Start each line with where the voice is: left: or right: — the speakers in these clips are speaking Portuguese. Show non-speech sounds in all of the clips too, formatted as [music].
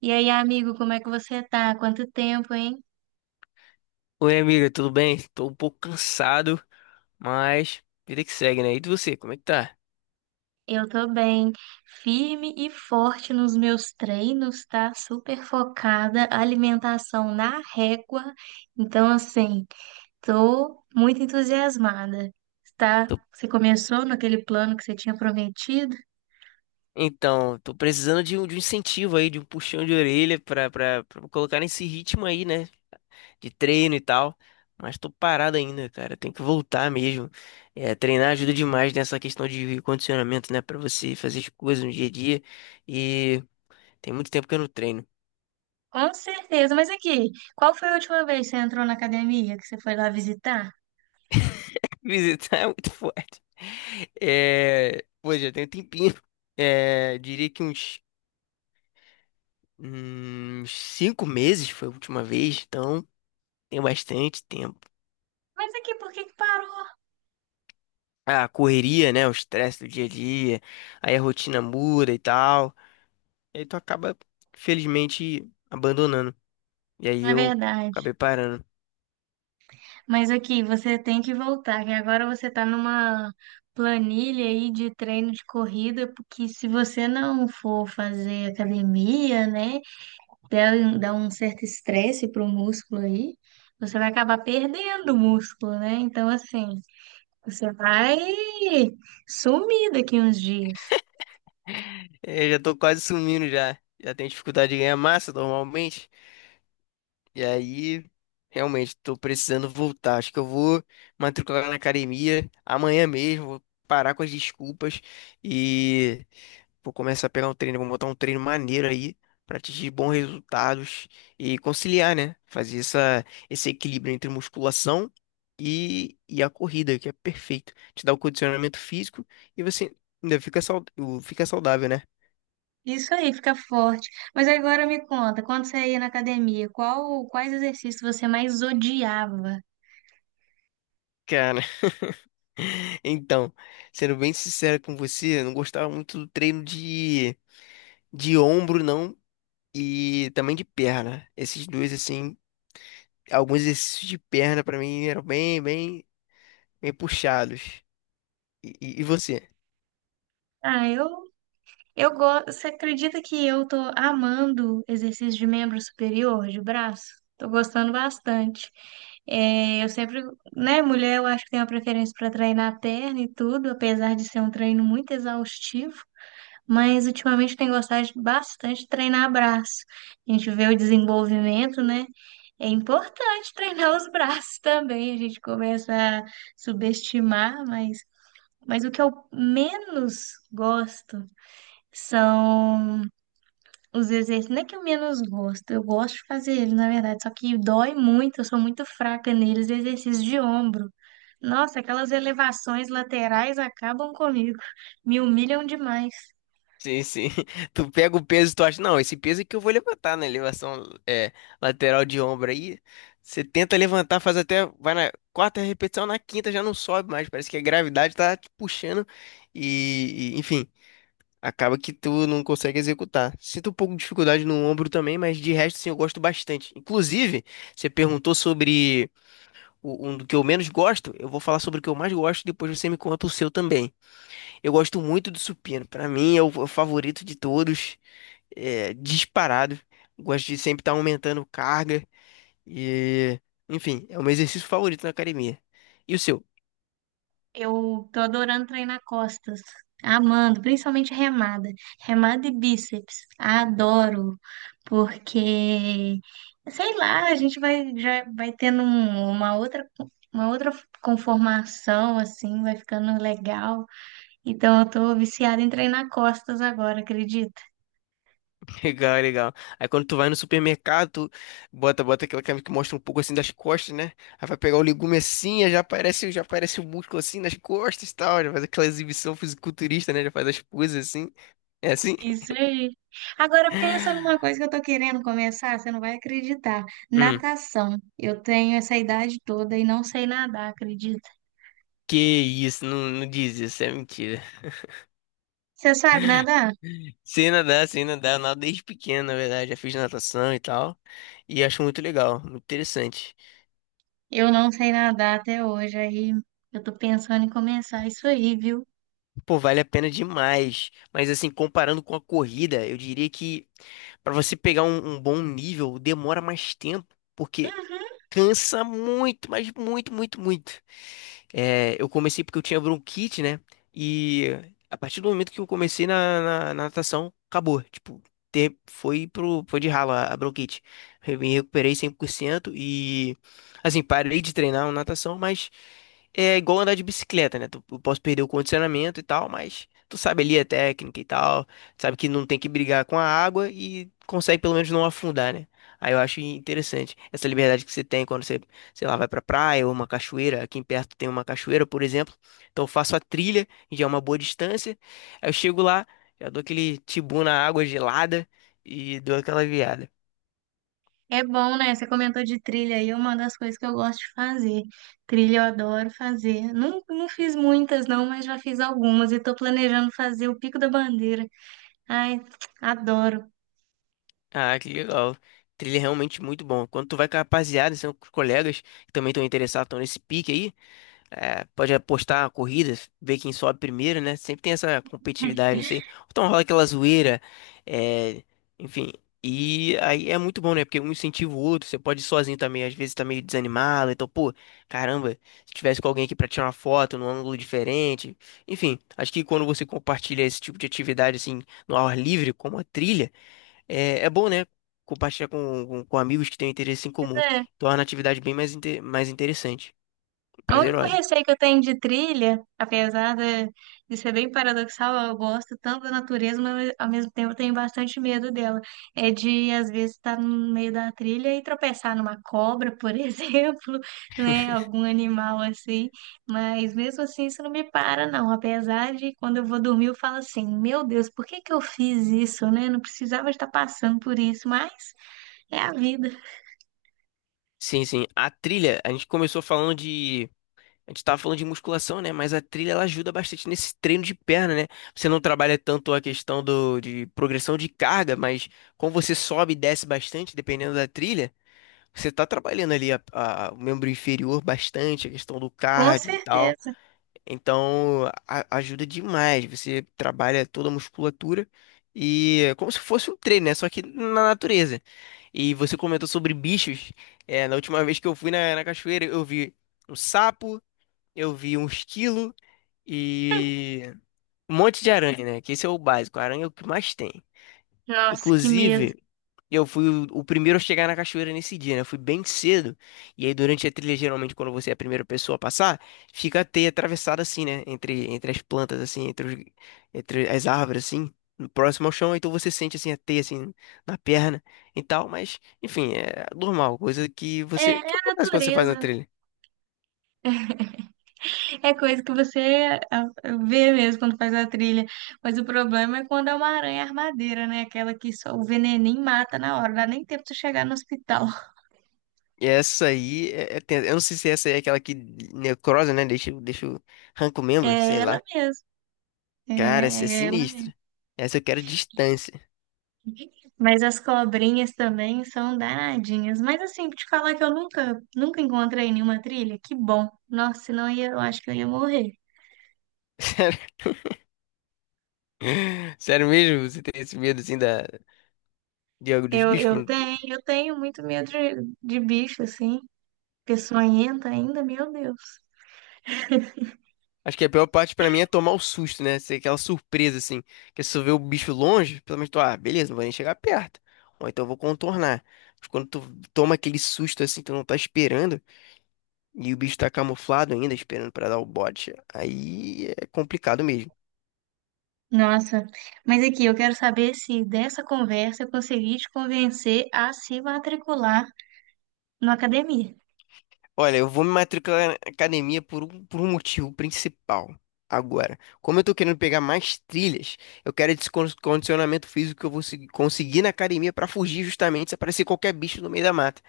right: E aí, amigo, como é que você tá? Quanto tempo, hein?
left: Oi, amiga, tudo bem? Tô um pouco cansado, mas vida que segue, né? E de você, como é que tá?
right: Eu tô bem, firme e forte nos meus treinos, tá? Super focada, alimentação na régua. Então, assim, tô muito entusiasmada, tá?
left: Tô.
right: Você começou naquele plano que você tinha prometido?
left: Então, tô precisando de um incentivo aí, de um puxão de orelha pra colocar nesse ritmo aí, né? De treino e tal. Mas tô parado ainda, cara. Tem que voltar mesmo. É, treinar ajuda demais nessa questão de condicionamento, né? Pra você fazer as coisas no dia a dia. E tem muito tempo que eu não treino.
right: Com certeza, mas aqui, qual foi a última vez que você entrou na academia, que você foi lá visitar?
left: [laughs] Visitar é muito forte. É, pô, já tem um tempinho. É, diria que uns cinco meses foi a última vez, então tem bastante tempo.
right: Mas aqui, por que que parou?
left: A correria, né? O estresse do dia a dia, aí a rotina muda e tal. E aí tu acaba, felizmente, abandonando. E aí
right: É
left: eu
right: verdade.
left: acabei parando.
right: Mas aqui, você tem que voltar, que agora você tá numa planilha aí de treino de corrida, porque se você não for fazer academia, né, dá um certo estresse pro músculo aí, você vai acabar perdendo o músculo, né? Então, assim, você vai sumir daqui uns dias.
left: É, eu já tô quase sumindo já. Já tenho dificuldade de ganhar massa normalmente. E aí, realmente, tô precisando voltar. Acho que eu vou matricular na academia amanhã mesmo. Vou parar com as desculpas e vou começar a pegar um treino, vou montar um treino maneiro aí pra atingir bons resultados e conciliar, né? Fazer esse equilíbrio entre musculação e a corrida, que é perfeito. Te dá o condicionamento físico e você ainda fica, fica saudável, né?
right: Isso aí, fica forte. Mas agora me conta, quando você ia na academia, quais exercícios você mais odiava?
left: Cara, [laughs] então, sendo bem sincero com você, eu não gostava muito do treino de ombro, não, e também de perna. Esses dois, assim, alguns exercícios de perna pra mim eram bem puxados. E você?
right: Ah, eu gosto. Você acredita que eu tô amando exercício de membro superior, de braço? Tô gostando bastante. É, eu sempre, né, mulher, eu acho que tem uma preferência para treinar a perna e tudo, apesar de ser um treino muito exaustivo, mas ultimamente eu tenho bastante de treinar braço. A gente vê o desenvolvimento, né? É importante treinar os braços também. A gente começa a subestimar, mas o que eu menos gosto são os exercícios, não é que eu menos gosto, eu gosto de fazer eles, na verdade, só que dói muito, eu sou muito fraca neles, exercícios de ombro. Nossa, aquelas elevações laterais acabam comigo, [laughs] me humilham demais.
left: Sim, sim. [laughs] Tu pega o peso e tu acha, não, esse peso aqui eu vou levantar na elevação lateral de ombro aí. Você tenta levantar, faz até, vai na quarta repetição, na quinta já não sobe mais. Parece que a gravidade tá te puxando enfim, acaba que tu não consegue executar. Sinto um pouco de dificuldade no ombro também, mas de resto, sim, eu gosto bastante. Inclusive, você perguntou sobre um do que eu menos gosto, eu vou falar sobre o que eu mais gosto, depois você me conta o seu também. Eu gosto muito do supino, pra mim é o favorito de todos, é, disparado. Gosto de sempre estar aumentando carga e, enfim, é o meu exercício favorito na academia. E o seu?
right: Eu tô adorando treinar costas, amando, principalmente remada, remada e bíceps, adoro, porque, sei lá, a gente vai, já vai uma outra conformação, assim, vai ficando legal. Então, eu tô viciada em treinar costas agora, acredita?
left: [laughs] Legal, legal. Aí quando tu vai no supermercado, tu bota aquela câmera que mostra um pouco assim das costas, né? Aí vai pegar o legume assim, aí já aparece o músculo assim nas costas e tal, já faz aquela exibição fisiculturista, né? Já faz as poses assim. É assim?
right: Isso aí. Agora, pensa numa coisa que eu tô querendo começar, você não vai acreditar. Natação. Eu tenho essa idade toda e não sei nadar, acredita?
left: Que isso, não diz isso, é mentira.
right: Você sabe nadar?
left: Sei nadar, eu nado desde pequeno, na verdade, já fiz natação e tal. E acho muito legal, muito interessante.
right: Eu não sei nadar até hoje, aí eu tô pensando em começar isso aí, viu?
left: Pô, vale a pena demais. Mas assim, comparando com a corrida, eu diria que pra você pegar um bom nível, demora mais tempo, porque
right: Uhum.
left: cansa muito, mas muito, muito, muito. É, eu comecei porque eu tinha bronquite, né? E a partir do momento que eu comecei na natação, acabou. Tipo, foi de ralo a bronquite. Eu me recuperei 100% e, assim, parei de treinar natação, mas é igual andar de bicicleta, né? Eu posso perder o condicionamento e tal, mas tu sabe ali a técnica e tal, tu sabe que não tem que brigar com a água e consegue pelo menos não afundar, né? Aí eu acho interessante essa liberdade que você tem quando você, sei lá, vai pra praia ou uma cachoeira. Aqui em perto tem uma cachoeira, por exemplo. Então eu faço a trilha, que já é uma boa distância. Aí eu chego lá, já dou aquele tibu na água gelada e dou aquela viada.
right: É bom, né? Você comentou de trilha aí, é uma das coisas que eu gosto de fazer. Trilha eu adoro fazer. Não, não fiz muitas, não, mas já fiz algumas e tô planejando fazer o Pico da Bandeira. Ai, adoro.
left: Ah, que legal. Trilha é realmente muito bom. Quando tu vai com a rapaziada, são com os colegas que também estão interessados, estão nesse pique aí. É, pode apostar corridas, ver quem sobe primeiro, né? Sempre tem essa competitividade, não sei. Então rola aquela zoeira, é, enfim. E aí é muito bom, né? Porque um incentiva o outro, você pode ir sozinho também, às vezes tá meio desanimado, então, pô, caramba, se tivesse com alguém aqui pra tirar uma foto num ângulo diferente. Enfim, acho que quando você compartilha esse tipo de atividade, assim, no ar livre, como a trilha, é, é bom, né? Compartilhar com amigos que têm interesse em comum.
right: É,
left: Torna a atividade bem mais, mais interessante,
right: o único
left: prazerosa.
right: receio que eu tenho de trilha, apesar de ser bem paradoxal, eu gosto tanto da natureza, mas ao mesmo tempo eu tenho bastante medo dela. É de, às vezes, estar no meio da trilha e tropeçar numa cobra, por [laughs] exemplo, né? Algum animal assim. Mas mesmo assim, isso não me para, não. Apesar de quando eu vou dormir, eu falo assim: meu Deus, por que que eu fiz isso, né? Não precisava estar passando por isso, mas é a vida.
left: Sim, sim. A trilha, a gente começou falando de. A gente tava falando de musculação, né? Mas a trilha ela ajuda bastante nesse treino de perna, né? Você não trabalha tanto a questão de progressão de carga, mas como você sobe e desce bastante, dependendo da trilha, você tá trabalhando ali o membro inferior bastante, a questão do
right: Com
left: cardio e tal.
right: certeza.
left: Então, ajuda demais. Você trabalha toda a musculatura e é como se fosse um treino, né? Só que na natureza. E você comentou sobre bichos. É, na última vez que eu fui na cachoeira, eu vi um sapo, eu vi um esquilo e um monte de aranha, né? Que esse é o básico. A aranha é o que mais tem.
right: Nossa, que medo.
left: Inclusive, e eu fui o primeiro a chegar na cachoeira nesse dia, né? Eu fui bem cedo. E aí, durante a trilha, geralmente, quando você é a primeira pessoa a passar, fica a teia atravessada assim, né? Entre as plantas, assim, entre as árvores, assim, próximo ao chão. Então você sente, assim, a teia, assim, na perna e tal. Mas, enfim, é normal, coisa que
right: É,
left: você,
right: é
left: que
right: a
left: acontece quando você faz uma
right: natureza, né?
left: trilha?
right: É coisa que você vê mesmo quando faz a trilha. Mas o problema é quando é uma aranha armadeira, né? Aquela que só o veneninho mata na hora, dá nem tempo de chegar no hospital. [laughs]
left: E essa aí, é tensa. Eu não sei se essa aí é aquela que necrosa, né? Arranca o
right: É
left: membro, sei lá.
right: ela mesmo. É,
left: Cara, essa é
right: é ela mesmo.
left: sinistra. Essa eu quero distância.
right: Mas as cobrinhas também são danadinhas. Mas assim, te falar que eu nunca, nunca encontrei nenhuma trilha, que bom. Nossa, senão eu, ia, eu acho que eu ia morrer.
left: [laughs] [laughs] Sério mesmo? Você tem esse medo assim da... de algo dos
right: Eu,
left: bichos?
right: eu tenho, eu tenho muito medo de bicho, assim. Peçonhenta ainda, meu Deus.
left: Acho que a pior parte pra mim é tomar o susto, né? Ser aquela surpresa assim. Que se tu vê o bicho longe, pelo menos tu, ah, beleza, não vou nem chegar perto. Ou então eu vou contornar. Mas quando tu toma aquele susto assim, tu não tá esperando, e o bicho tá camuflado ainda, esperando pra dar o bote, aí é complicado mesmo.
right: Nossa, mas aqui eu quero saber se dessa conversa eu consegui te convencer a se matricular na academia.
left: Olha, eu vou me matricular na academia por um motivo principal. Agora, como eu tô querendo pegar mais trilhas, eu quero esse condicionamento físico que eu vou conseguir na academia para fugir justamente se aparecer qualquer bicho no meio da mata.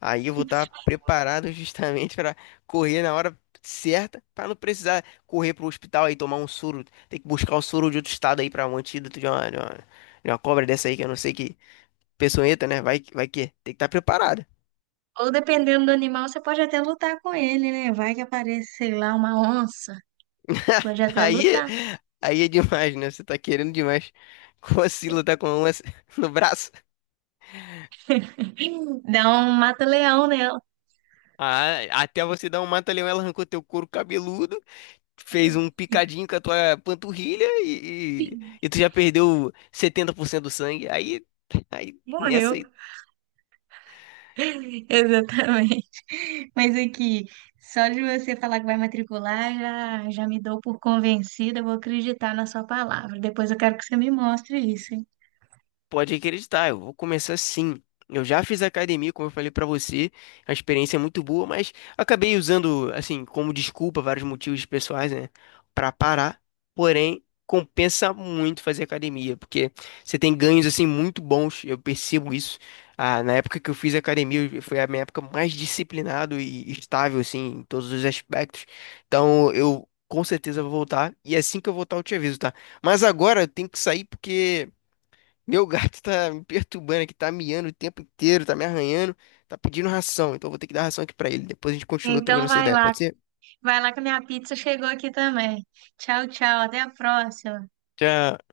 left: Aí eu vou estar preparado justamente [laughs] para correr na hora certa, para não precisar correr pro hospital aí tomar um soro, ter que buscar o soro de outro estado aí para um antídoto de uma cobra dessa aí que eu não sei que peçonhenta, né? Vai, vai que tem que estar preparado.
right: Ou dependendo do animal, você pode até lutar com ele, né? Vai que aparece, sei lá, uma onça. Pode
left: [laughs]
right: até
left: Aí,
right: lutar.
left: aí é demais, né? Você tá querendo demais. [laughs] Como assim lutar com a lança [laughs] no braço?
right: Dá um mata-leão nela.
left: Ah, até você dar um mata-leão, ela arrancou teu couro cabeludo, fez um picadinho com a tua panturrilha e tu
right: [laughs]
left: já perdeu 70% do sangue. Aí, aí nessa.
right: Morreu. [laughs] Exatamente. Mas aqui, só de você falar que vai matricular, já me dou por convencida, eu vou acreditar na sua palavra. Depois eu quero que você me mostre isso, hein?
left: Pode acreditar, eu vou começar sim. Eu já fiz academia, como eu falei pra você, a experiência é muito boa, mas acabei usando, assim, como desculpa, vários motivos pessoais, né, pra parar. Porém, compensa muito fazer academia, porque você tem ganhos, assim, muito bons, eu percebo isso. Ah, na época que eu fiz academia, foi a minha época mais disciplinado e estável, assim, em todos os aspectos. Então, eu com certeza vou voltar, e assim que eu voltar, eu te aviso, tá? Mas agora eu tenho que sair porque. Meu gato tá me perturbando aqui, tá miando o tempo inteiro, tá me arranhando, tá pedindo ração. Então eu vou ter que dar ração aqui pra ele. Depois a gente continua trocando
right: Então
left: essa ideia, pode ser?
right: vai lá que a minha pizza chegou aqui também. Tchau, tchau, até a próxima.
left: Tchau.